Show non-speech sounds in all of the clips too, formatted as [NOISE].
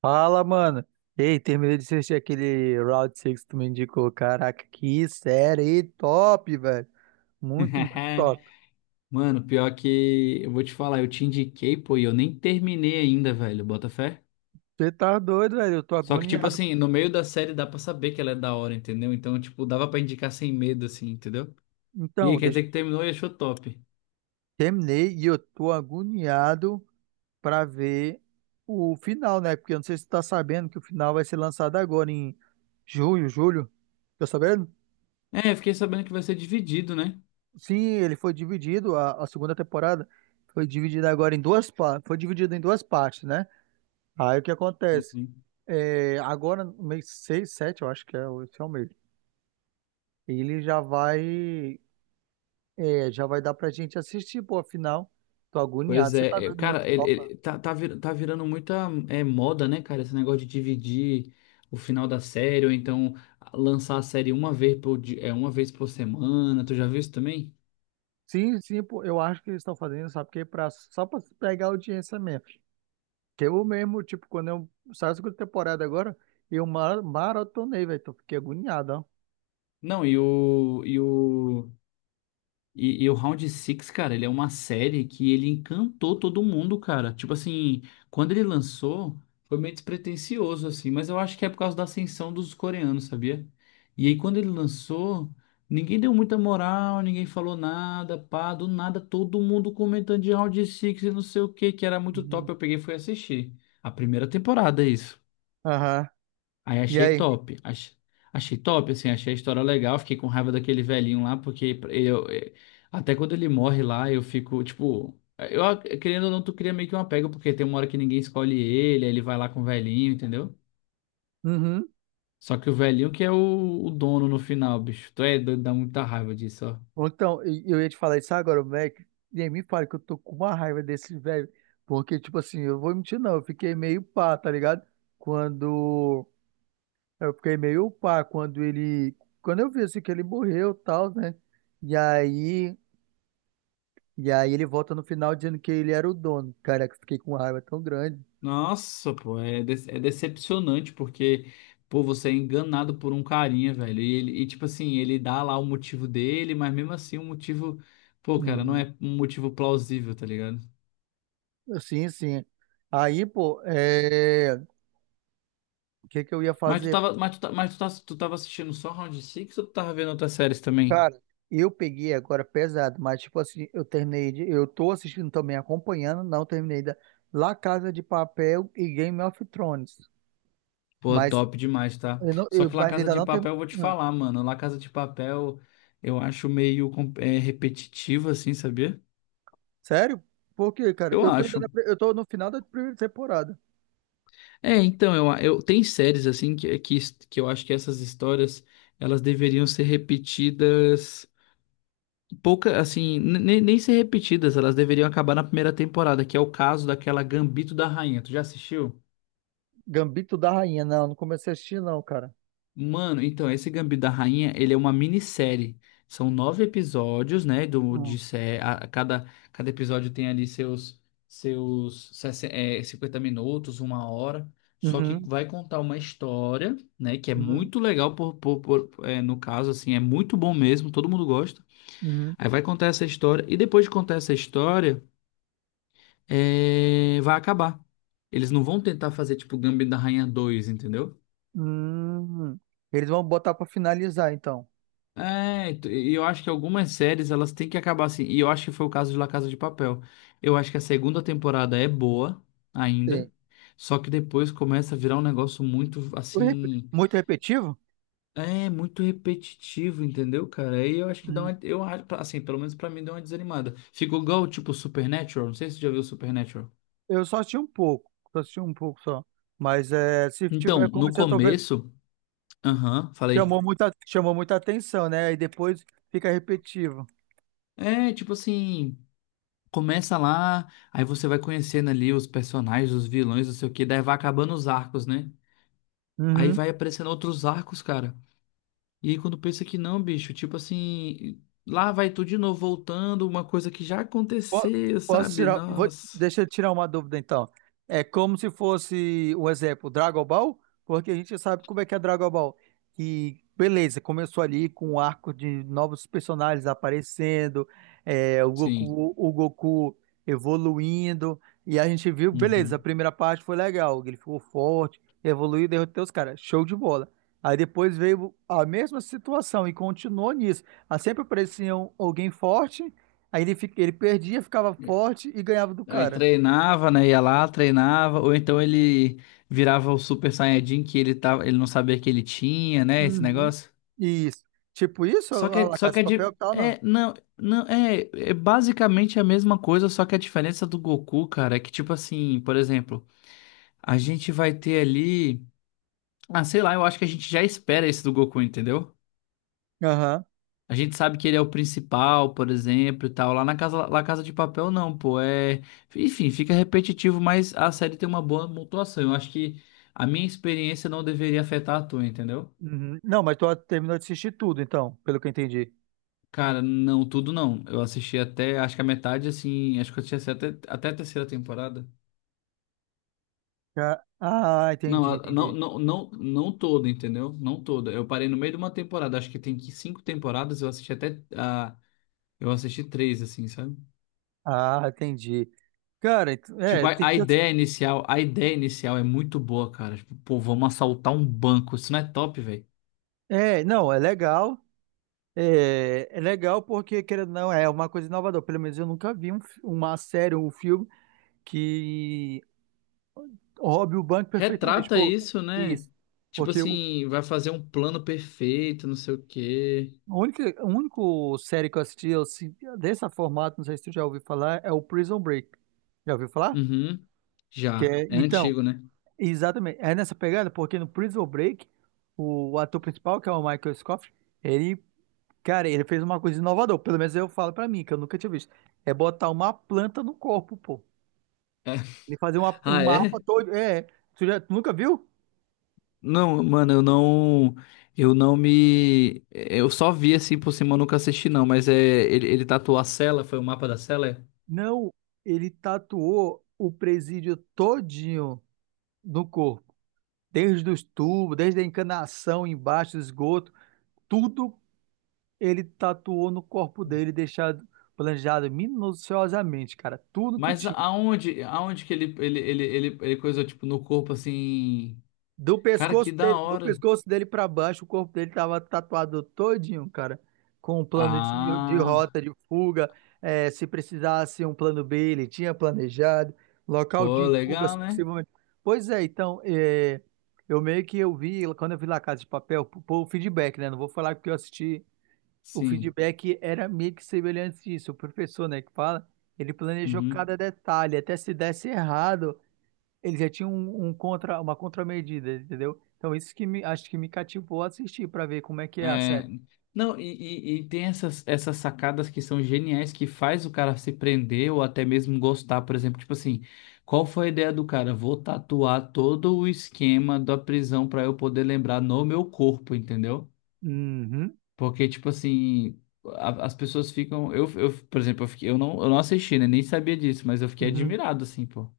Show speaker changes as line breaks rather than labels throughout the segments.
Fala, mano. Ei, terminei de assistir aquele Round Six que tu me indicou. Caraca, que série top, velho. Muito, muito
[LAUGHS]
top.
Mano, pior que eu vou te falar, eu te indiquei, pô, e eu nem terminei ainda, velho, bota fé.
Você tá doido, velho. Eu tô
Só que, tipo
agoniado.
assim, no meio da série dá pra saber que ela é da hora, entendeu? Então, tipo, dava pra indicar sem medo, assim, entendeu? E aí,
Então,
quer
deixa...
dizer que terminou e achou top.
terminei e eu tô agoniado pra ver o final, né? Porque eu não sei se tu tá sabendo que o final vai ser lançado agora em junho, julho. Tá sabendo?
É, eu fiquei sabendo que vai ser dividido, né?
Sim, ele foi dividido, a segunda temporada foi dividida agora em duas partes. Foi dividida em duas partes, né? Aí o que acontece?
Uhum.
É, agora, no mês 6, 7, eu acho que é, esse é o mês. Ele já vai, é, já vai dar pra gente assistir, pô, afinal. Tô agoniado.
Pois
Você tá
é,
dando muito
cara,
topa.
tá virando muita moda, né, cara? Esse negócio de dividir o final da série, ou então lançar a série uma vez por semana, tu já viu isso também?
Sim, sim, pô, eu acho que eles estão fazendo, sabe? Porque é pra, só pra pegar audiência mesmo. Que eu mesmo, tipo, quando eu saí da segunda temporada agora, maratonei, velho. Tô fiquei agoniado, ó.
Não, e o Round Six, cara, ele é uma série que ele encantou todo mundo, cara. Tipo assim, quando ele lançou, foi meio despretensioso, assim, mas eu acho que é por causa da ascensão dos coreanos, sabia? E aí, quando ele lançou, ninguém deu muita moral, ninguém falou nada, pá, do nada, todo mundo comentando de Round Six e não sei o que, que era muito
Uhum.
top. Eu peguei e fui assistir. A primeira temporada, é isso.
Aham.
Aí
E
achei
aí?
top. Achei top, assim, achei a história legal. Fiquei com raiva daquele velhinho lá, porque até quando ele morre lá, eu fico, tipo, querendo ou não, tu cria meio que um apego, porque tem uma hora que ninguém escolhe ele, aí ele vai lá com o velhinho, entendeu?
Uhum.
Só que o velhinho que é o dono no final, bicho. Tu é doido, dá muita raiva disso, ó.
Ou então, eu ia te falar isso agora, o Mac, nem me fala que eu tô com uma raiva desse velho, porque, tipo assim, eu vou mentir não, eu fiquei meio pá, tá ligado? Quando, eu fiquei meio pá quando ele, quando eu vi, assim, que ele morreu e tal, né? E aí, e aí ele volta no final dizendo que ele era o dono, cara, que eu fiquei com uma raiva tão grande.
Nossa, pô, é decepcionante porque, pô, você é enganado por um carinha, velho. E, tipo assim, ele dá lá o motivo dele, mas mesmo assim o motivo, pô, cara, não
Uhum.
é um motivo plausível, tá ligado?
Sim, sim. Aí, pô, é... o que que eu ia fazer?
Tu tava assistindo só Round Six ou tu tava vendo outras séries também?
Cara, eu peguei agora pesado, mas tipo assim, eu terminei de, eu tô assistindo também, acompanhando, não terminei da La Casa de Papel e Game of Thrones,
Pô,
mas
top demais, tá?
eu não,
Só
eu,
que La
mas
Casa
ainda
de
não
Papel,
terminei.
eu vou te
Ah,
falar, mano. La Casa de Papel eu acho meio repetitivo, assim, sabia?
sério? Por quê, cara?
Eu
Eu tô ainda
acho.
na eu tô no final da primeira temporada.
É, então, eu tem séries assim que, que eu acho que essas histórias elas deveriam ser repetidas pouca assim, nem ser repetidas, elas deveriam acabar na primeira temporada, que é o caso daquela Gambito da Rainha. Tu já assistiu?
Gambito da Rainha, não, não comecei a assistir não, cara.
Mano, então, esse Gambito da Rainha, ele é uma minissérie. São nove episódios, né?
Hum.
Cada episódio tem ali seus 50 minutos, uma hora. Só que
Uhum,
vai contar uma história, né? Que é
uhum,
muito legal, no caso, assim, é muito bom mesmo, todo mundo gosta.
uhum,
Aí vai contar essa história, e depois de contar essa história, vai acabar. Eles não vão tentar fazer, tipo, Gambito da Rainha 2, entendeu?
uhum. Eles vão botar pra finalizar, então.
É, e eu acho que algumas séries elas têm que acabar assim. E eu acho que foi o caso de La Casa de Papel. Eu acho que a segunda temporada é boa
Sim.
ainda, só que depois começa a virar um negócio muito assim,
Muito repetitivo?
é muito repetitivo, entendeu, cara? Aí eu acho que eu acho assim, pelo menos pra mim deu uma desanimada. Ficou igual tipo Supernatural, não sei se você já viu Supernatural.
Eu só assisti um pouco, só assisti um pouco só. Mas é, se tiver
Então,
como
no
você tá vendo,
começo, aham, falei.
chamou muita atenção, né? E depois fica repetitivo.
É, tipo assim, começa lá, aí você vai conhecendo ali os personagens, os vilões, não sei o que, daí vai acabando os arcos, né? Aí
Uhum.
vai aparecendo outros arcos, cara. E aí quando pensa que não, bicho, tipo assim, lá vai tu de novo voltando, uma coisa que já
Po-
aconteceu,
Posso
sabe?
tirar, vou,
Nossa.
deixa eu tirar uma dúvida então. É como se fosse um exemplo, Dragon Ball, porque a gente sabe como é que é Dragon Ball. E beleza, começou ali com o arco de novos personagens aparecendo, é, o
Sim.
Goku, o Goku evoluindo, e a gente viu, beleza, a
Uhum.
primeira parte foi legal, ele ficou forte, evoluiu, derrotou os caras, show de bola. Aí depois veio a mesma situação e continuou nisso. Aí sempre aparecia alguém forte. Aí ele, fica, ele perdia, ficava
É.
forte e ganhava do
Aí
cara.
treinava, né? Ia lá, treinava, ou então ele virava o Super Saiyajin que ele tava, ele não sabia que ele tinha, né? Esse
Uhum.
negócio.
Isso. Tipo isso,
Só que,
a
é-
La
só
Casa
que
de
é
Papel
de.
e tal, não.
É, não, não, é basicamente a mesma coisa, só que a diferença do Goku, cara, é que, tipo assim, por exemplo, a gente vai ter ali. Ah, sei lá, eu acho que a gente já espera esse do Goku, entendeu?
Aham.
A gente sabe que ele é o principal, por exemplo, e tal. Lá na casa, lá Casa de Papel, não, pô. É. Enfim, fica repetitivo, mas a série tem uma boa pontuação. Eu acho que a minha experiência não deveria afetar a tua, entendeu?
Uhum. Não, mas tu terminou de assistir tudo, então, pelo que eu entendi.
Cara, não, tudo não. Eu assisti até, acho que a metade, assim, acho que eu assisti até a terceira temporada.
Ah,
Não,
entendi,
não,
entendi.
não, não, não toda, entendeu? Não toda. Eu parei no meio de uma temporada, acho que cinco temporadas, eu assisti eu assisti três, assim, sabe?
Ah, entendi. Cara,
Tipo,
é,
a,
tem
a
que ter...
ideia inicial, a ideia inicial é muito boa, cara. Tipo, pô, vamos assaltar um banco, isso não é top, velho.
É, não, é legal. É, é legal porque, querendo ou não, é uma coisa inovadora. Pelo menos eu nunca vi uma série ou um filme que roube o banco perfeitamente.
Retrata
Pô,
isso, né?
isso.
Tipo
Porque o,
assim, vai fazer um plano perfeito, não sei o quê.
a única, a único série que eu assisti eu, dessa formato, não sei se tu já ouviu falar, é o Prison Break. Já ouviu falar?
Uhum.
Que
Já.
é,
É
então,
antigo, né?
exatamente, é nessa pegada, porque no Prison Break, o ator principal, que é o Michael Scofield, ele, cara, ele fez uma coisa inovadora, pelo menos eu falo pra mim, que eu nunca tinha visto, é botar uma planta no corpo, pô. Ele fazer um
Ah,
mapa
é?
todo, é, tu, já, tu nunca viu?
Não, mano, eu não. Eu não me. Eu só vi assim por cima, eu nunca assisti, não. Mas é. Ele tatuou a cela, foi o mapa da cela? É?
Não, ele tatuou o presídio todinho no corpo. Desde os tubos, desde a encanação embaixo do esgoto, tudo ele tatuou no corpo dele, deixado planejado minuciosamente, cara, tudo que
Mas
tinha.
aonde que ele coisou, tipo, no corpo assim. Cara, que da
Do
hora.
pescoço dele para baixo, o corpo dele tava tatuado todinho, cara, com um plano de,
Ah,
rota, de fuga, eh, se precisasse um plano B, ele tinha planejado, local
pô,
de fugas
legal, né?
possivelmente. Pois é, então, eh, eu meio que eu vi, quando eu vi La Casa de Papel, pô, o feedback, né? Não vou falar porque eu assisti. O
Sim.
feedback era meio que semelhante disso. O professor, né, que fala, ele planejou cada detalhe. Até se desse errado, ele já tinha um contra, uma contramedida, entendeu? Então, isso que me, acho que me cativou a assistir para ver como é que é a
É,
série.
não, e tem essas sacadas que são geniais que faz o cara se prender ou até mesmo gostar, por exemplo, tipo assim, qual foi a ideia do cara? Vou tatuar todo o esquema da prisão para eu poder lembrar no meu corpo, entendeu?
Uhum,
Porque, tipo assim, as pessoas ficam. Eu, por exemplo, eu não assisti, né? Nem sabia disso, mas eu fiquei
uhum.
admirado, assim, pô.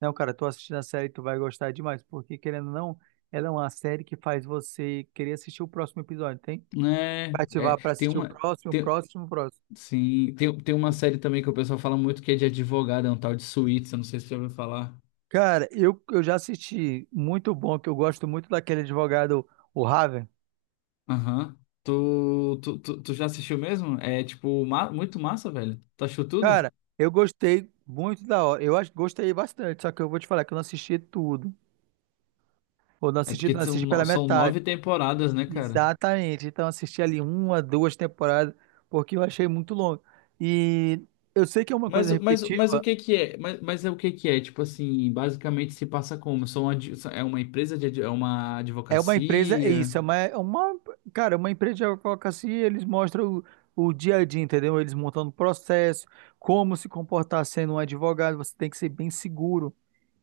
Não, cara, tu assistindo a série, tu vai gostar demais, porque querendo ou não, ela é uma série que faz você querer assistir o próximo episódio, tem?
É,
Pra
é,
ativar para
tem
assistir o
uma.
próximo, o
tem-
próximo, o próximo.
Sim, tem uma série também que o pessoal fala muito que é de advogado, é um tal de Suits, eu não sei se você já ouviu falar.
Cara, eu já assisti, muito bom, que eu gosto muito daquele advogado, o Raven.
Aham. Tu já assistiu mesmo? É, tipo, muito massa, velho. Tu achou tudo?
Cara, eu gostei muito da hora. Eu acho que gostei bastante, só que eu vou te falar que eu não assisti tudo. Ou não
É
assisti,
porque
não
são,
assisti pela
no- são
metade.
nove temporadas, né, cara?
Exatamente. Então assisti ali uma, duas temporadas, porque eu achei muito longo. E eu sei que é uma coisa
Mas o
repetitiva,
que que é? Mas é o que que é? Tipo assim, basicamente se passa como? É uma empresa de, é uma
é uma empresa, é
advocacia?
isso, cara, é uma empresa de advocacia, eles mostram o dia a dia, entendeu? Eles montando o processo, como se comportar sendo um advogado, você tem que ser bem seguro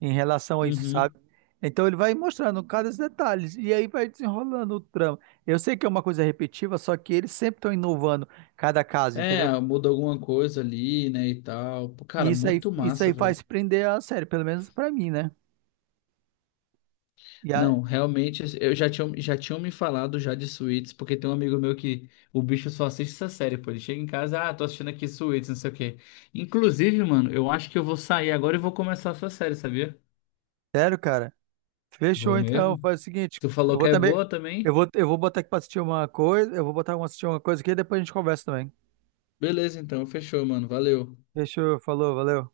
em relação a isso, sabe?
Uhum.
Então ele vai mostrando cada detalhe e aí vai desenrolando o trama. Eu sei que é uma coisa repetitiva, só que eles sempre estão inovando cada caso, entendeu?
É, muda alguma coisa ali, né, e tal. Pô,
E
cara, muito
isso
massa,
aí faz
velho.
prender a série, pelo menos pra mim, né? E a,
Não, realmente, eu já tinha, já tinham me falado já de Suits, porque tem um amigo meu que o bicho só assiste essa série, pô. Ele chega em casa, ah, tô assistindo aqui Suits, não sei o quê. Inclusive, mano, eu acho que eu vou sair agora e vou começar essa série, sabia?
sério, cara. Fechou,
Vou
então.
mesmo.
Faz o seguinte,
Tu
eu
falou
vou
que é
também,
boa também?
eu vou botar aqui pra assistir uma coisa, eu vou botar uma assistir uma coisa aqui e depois a gente conversa também.
Beleza, então, fechou, mano. Valeu.
Fechou, falou, valeu.